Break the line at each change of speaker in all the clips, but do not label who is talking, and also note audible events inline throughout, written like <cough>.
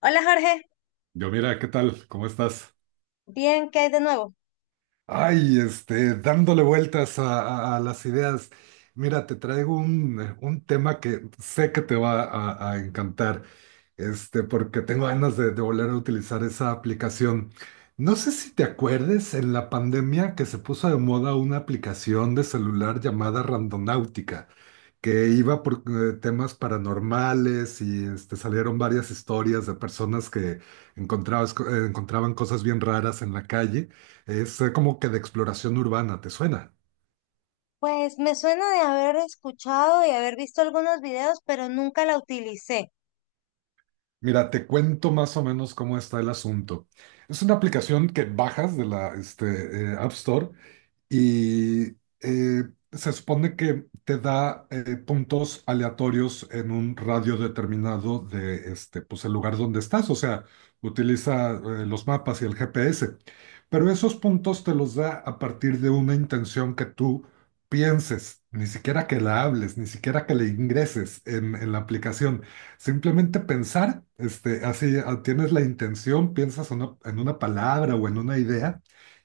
Hola Jorge,
Yo, mira, ¿qué tal? ¿Cómo estás?
bien, ¿qué hay de nuevo?
Ay, dándole vueltas a, a las ideas. Mira, te traigo un tema que sé que te va a encantar, porque tengo ganas de volver a utilizar esa aplicación. No sé si te acuerdes en la pandemia que se puso de moda una aplicación de celular llamada Randonáutica que iba por temas paranormales y salieron varias historias de personas que encontraban cosas bien raras en la calle. Es como que de exploración urbana, ¿te suena?
Pues me suena de haber escuchado y haber visto algunos videos, pero nunca la utilicé.
Mira, te cuento más o menos cómo está el asunto. Es una aplicación que bajas de App Store y eh, se supone que te da puntos aleatorios en un radio determinado de pues el lugar donde estás, o sea, utiliza los mapas y el GPS, pero esos puntos te los da a partir de una intención que tú pienses, ni siquiera que la hables, ni siquiera que le ingreses en la aplicación, simplemente pensar, así ah, tienes la intención, piensas en una palabra o en una idea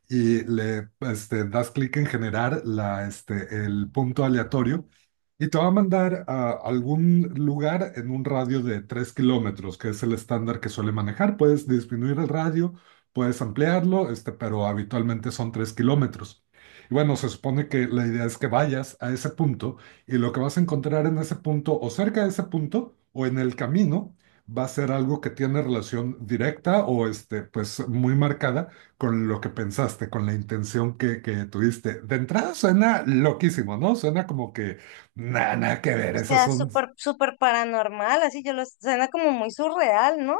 y das clic en generar el punto aleatorio y te va a mandar a algún lugar en un radio de 3 kilómetros, que es el estándar que suele manejar. Puedes disminuir el radio, puedes ampliarlo, pero habitualmente son 3 kilómetros. Y bueno, se supone que la idea es que vayas a ese punto y lo que vas a encontrar en ese punto o cerca de ese punto o en el camino va a ser algo que tiene relación directa o pues muy marcada con lo que pensaste, con la intención que tuviste. De entrada suena loquísimo, ¿no? Suena como que nada, nada que ver,
O
esas
sea,
son.
súper, súper paranormal, así yo lo suena como muy surreal, ¿no?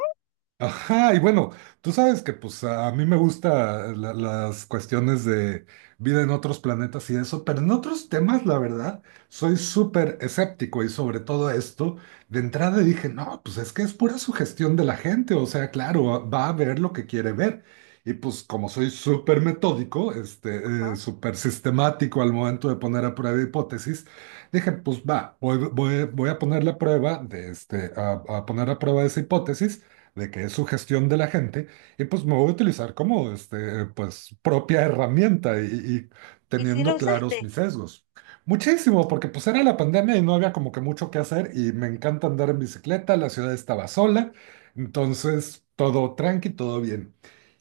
Ajá, y bueno, tú sabes que pues a mí me gustan las cuestiones de vida en otros planetas y eso, pero en otros temas, la verdad, soy súper escéptico y sobre todo esto, de entrada dije, no, pues es que es pura sugestión de la gente, o sea, claro, va a ver lo que quiere ver. Y pues como soy súper metódico,
Ajá.
súper sistemático al momento de poner a prueba hipótesis, dije, pues va, voy a poner la prueba de a poner a prueba esa hipótesis de que es su gestión de la gente, y pues me voy a utilizar como pues, propia herramienta y
¿Y si lo
teniendo claros
usaste?
mis sesgos. Muchísimo, porque pues era la pandemia y no había como que mucho que hacer y me encanta andar en bicicleta, la ciudad estaba sola, entonces todo tranqui, todo bien.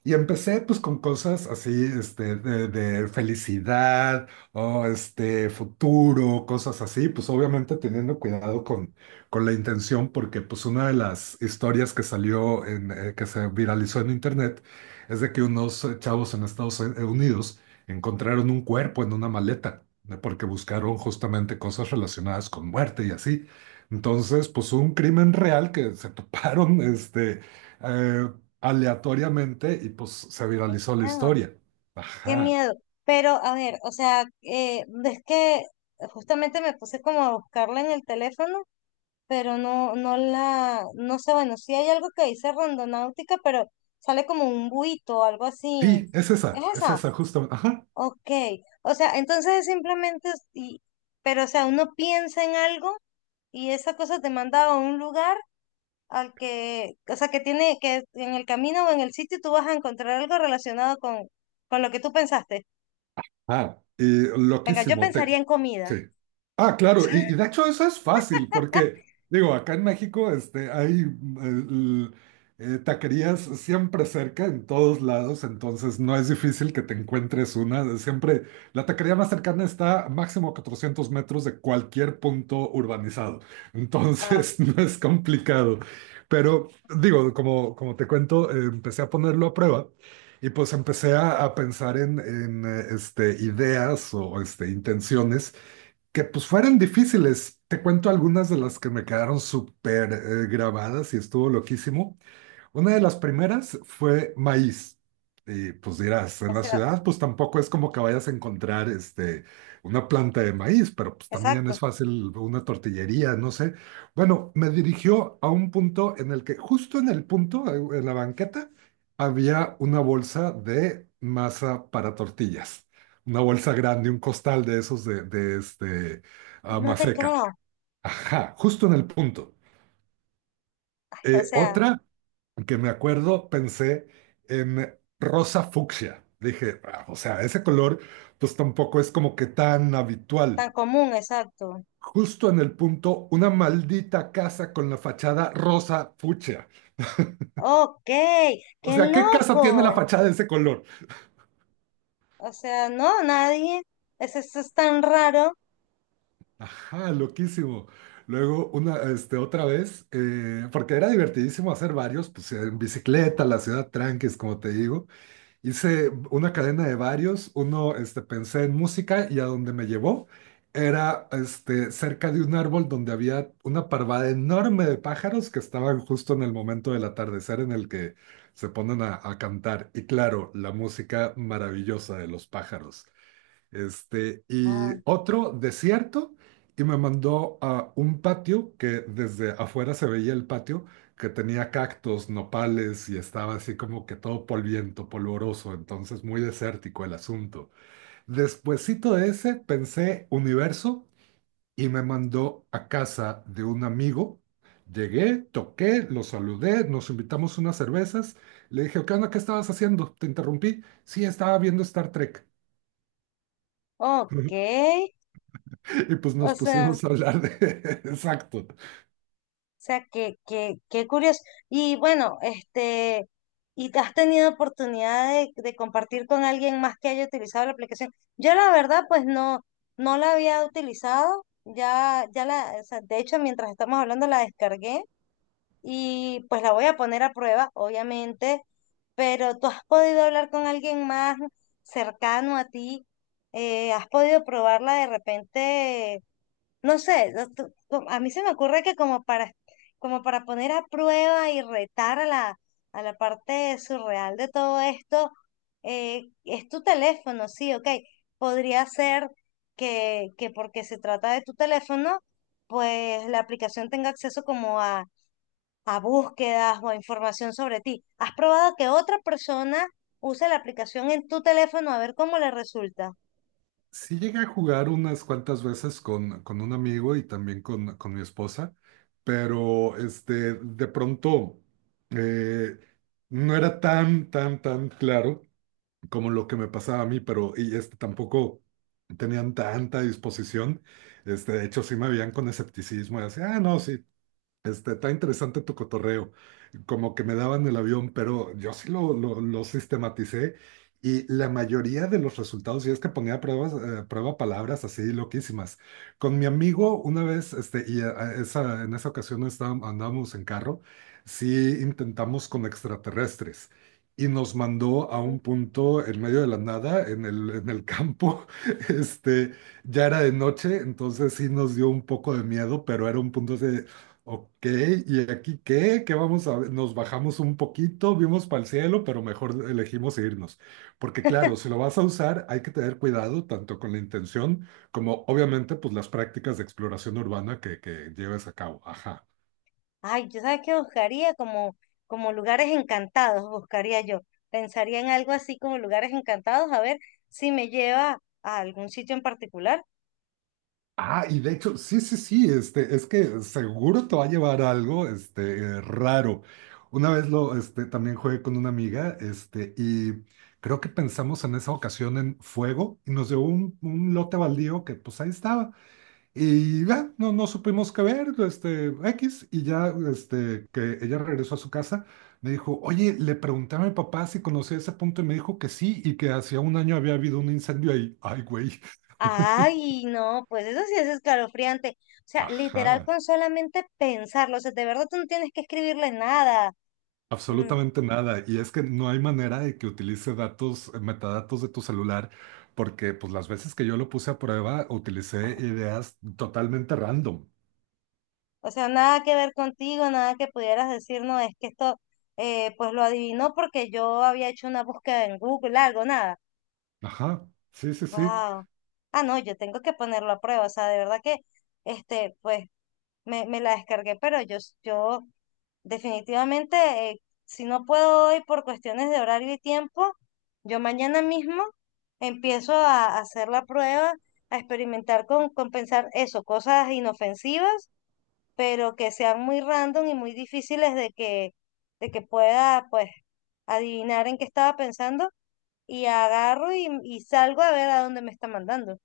Y empecé pues con cosas así, de felicidad o este futuro, cosas así, pues obviamente teniendo cuidado con la intención porque pues una de las historias que salió que se viralizó en internet es de que unos chavos en Estados Unidos encontraron un cuerpo en una maleta, ¿no? Porque buscaron justamente cosas relacionadas con muerte y así. Entonces, pues un crimen real que se <laughs> toparon eh, aleatoriamente y pues se viralizó la
Ah,
historia.
qué
Ajá.
miedo. Pero a ver, o sea, ves que justamente me puse como a buscarla en el teléfono, pero no, no sé, bueno, sí hay algo que dice rondonáutica, pero sale como un buito o algo así.
Sí,
¿Es
es
esa?
esa justamente. Ajá.
Ok, o sea, entonces simplemente, pero o sea, uno piensa en algo y esa cosa te manda a un lugar al que, o sea, que tiene, que en el camino o en el sitio tú vas a encontrar algo relacionado con lo que tú pensaste.
Ah, y
Venga, yo
loquísimo.
pensaría en comida.
Sí. Ah, claro, y de hecho eso es fácil, porque
<laughs>
digo, acá en México hay l- taquerías siempre cerca, en todos lados, entonces no es difícil que te encuentres una. Siempre la taquería más cercana está a máximo 400 metros de cualquier punto urbanizado,
Ah,
entonces <laughs> no es complicado. Pero digo, como, como te cuento, empecé a ponerlo a prueba. Y pues empecé a pensar en ideas o intenciones que pues fueran difíciles. Te cuento algunas de las que me quedaron súper grabadas y estuvo loquísimo. Una de las primeras fue maíz. Y pues dirás,
o
en la
sea,
ciudad pues tampoco es como que vayas a encontrar una planta de maíz, pero pues también es
exacto.
fácil una tortillería, no sé. Bueno, me dirigió a un punto en el que, justo en el punto, en la banqueta, había una bolsa de masa para tortillas. Una bolsa grande, un costal de esos de, de
No te
maseca.
creo.
Ajá, justo en el punto.
O sea,
Otra que me acuerdo, pensé en rosa fucsia. Dije, "Ah, o sea, ese color pues tampoco es como que tan habitual".
tan común, exacto.
Justo en el punto, una maldita casa con la fachada rosa fucsia.
Ok,
O
qué
sea, ¿qué casa
loco.
tiene la fachada de ese color?
O sea, no, nadie. Eso es tan raro.
Ajá, loquísimo. Luego, otra vez, porque era divertidísimo hacer varios, pues en bicicleta, la ciudad tranquis, como te digo. Hice una cadena de varios, pensé en música y a donde me llevó era cerca de un árbol donde había una parvada enorme de pájaros que estaban justo en el momento del atardecer en el que se ponen a cantar. Y claro, la música maravillosa de los pájaros. Y
Ah,
otro desierto, y me mandó a un patio que desde afuera se veía el patio, que tenía cactus, nopales y estaba así como que todo polviento, polvoroso, entonces muy desértico el asunto. Despuésito de ese pensé universo y me mandó a casa de un amigo. Llegué, toqué, lo saludé, nos invitamos unas cervezas. Le dije, ¿qué onda? ¿Qué estabas haciendo? Te interrumpí. Sí, estaba viendo Star Trek.
ok.
<laughs> <laughs> Y pues
O
nos
sea,
pusimos a hablar de... <laughs> Exacto.
que qué curioso. Y bueno, ¿y te has tenido oportunidad de compartir con alguien más que haya utilizado la aplicación? Yo la verdad, pues no, no la había utilizado. O sea, de hecho, mientras estamos hablando la descargué y pues la voy a poner a prueba, obviamente. Pero ¿tú has podido hablar con alguien más cercano a ti? ¿Has podido probarla de repente? No sé, no, a mí se me ocurre que como para poner a prueba y retar a a la parte surreal de todo esto, es tu teléfono, sí, ok. Podría ser que porque se trata de tu teléfono, pues la aplicación tenga acceso como a búsquedas o a información sobre ti. ¿Has probado que otra persona use la aplicación en tu teléfono a ver cómo le resulta?
Sí llegué a jugar unas cuantas veces con un amigo y también con mi esposa, pero de pronto eh, no era tan, tan claro como lo que me pasaba a mí, pero y tampoco tenían tanta disposición. De hecho, sí me veían con escepticismo y así, ah, no, sí, está interesante tu cotorreo, como que me daban el avión, pero yo sí lo sistematicé y la mayoría de los resultados, y es que ponía pruebas, prueba palabras así loquísimas. Con mi amigo una vez, a esa, en esa ocasión estábamos, andábamos en carro, sí intentamos con extraterrestres. Y nos mandó a un punto en medio de la nada, en el campo. <laughs> Este, ya era de noche, entonces sí nos dio un poco de miedo, pero era un punto de, Ok, ¿y aquí qué? ¿Qué vamos a ver? Nos bajamos un poquito, vimos para el cielo, pero mejor elegimos irnos. Porque claro, si lo vas a usar, hay que tener cuidado tanto con la intención como obviamente pues las prácticas de exploración urbana que lleves a cabo. Ajá.
Ay, yo sabes que buscaría como, como lugares encantados, buscaría yo. Pensaría en algo así como lugares encantados, a ver si me lleva a algún sitio en particular.
Ah, y de hecho, sí, sí, sí, es que seguro te va a llevar algo, raro. Una vez también jugué con una amiga, y creo que pensamos en esa ocasión en fuego y nos dio un lote baldío que pues ahí estaba. Y ya, no, no supimos qué ver, X, y ya, que ella regresó a su casa, me dijo, oye, le pregunté a mi papá si conocía ese punto y me dijo que sí y que hacía un año había habido un incendio ahí. Ay, güey. <laughs>
Ay, no, pues eso sí es escalofriante. O sea, literal
Ajá.
con solamente pensarlo. O sea, de verdad tú no tienes que escribirle nada. Mm.
Absolutamente nada. Y es que no hay manera de que utilice datos, metadatos de tu celular, porque pues las veces que yo lo puse a prueba, utilicé ideas totalmente random.
O sea, nada que ver contigo, nada que pudieras decir, no, es que esto, pues lo adivinó porque yo había hecho una búsqueda en Google, algo, nada.
Ajá. Sí, sí, sí.
Wow. Ah, no, yo tengo que ponerlo a prueba. O sea, de verdad que, este, pues, me la descargué, pero yo definitivamente, si no puedo hoy por cuestiones de horario y tiempo, yo mañana mismo empiezo a hacer la prueba, a experimentar con pensar eso, cosas inofensivas, pero que sean muy random y muy difíciles de de que pueda, pues, adivinar en qué estaba pensando, y agarro y salgo a ver a dónde me está mandando.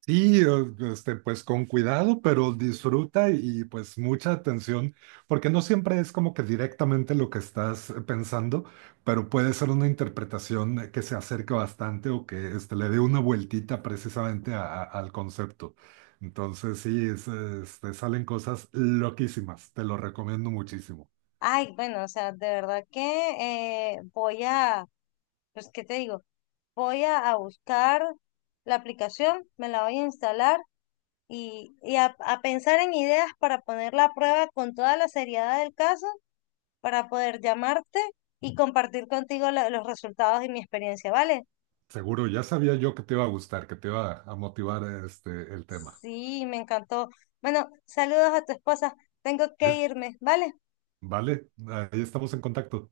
Sí, pues con cuidado, pero disfruta y, pues mucha atención, porque no siempre es como que directamente lo que estás pensando, pero puede ser una interpretación que se acerque bastante o que le dé una vueltita precisamente al concepto. Entonces sí, es, salen cosas loquísimas, te lo recomiendo muchísimo.
Ay, bueno, o sea, de verdad que eh, voy a, pues, ¿qué te digo? Voy a buscar la aplicación, me la voy a instalar y a pensar en ideas para ponerla a prueba con toda la seriedad del caso, para poder llamarte y compartir contigo los resultados y mi experiencia, ¿vale?
Seguro, ya sabía yo que te iba a gustar, que te iba a motivar el tema.
Sí, me encantó. Bueno, saludos a tu esposa. Tengo que
¿Ves?
irme, ¿vale?
Vale, ahí estamos en contacto.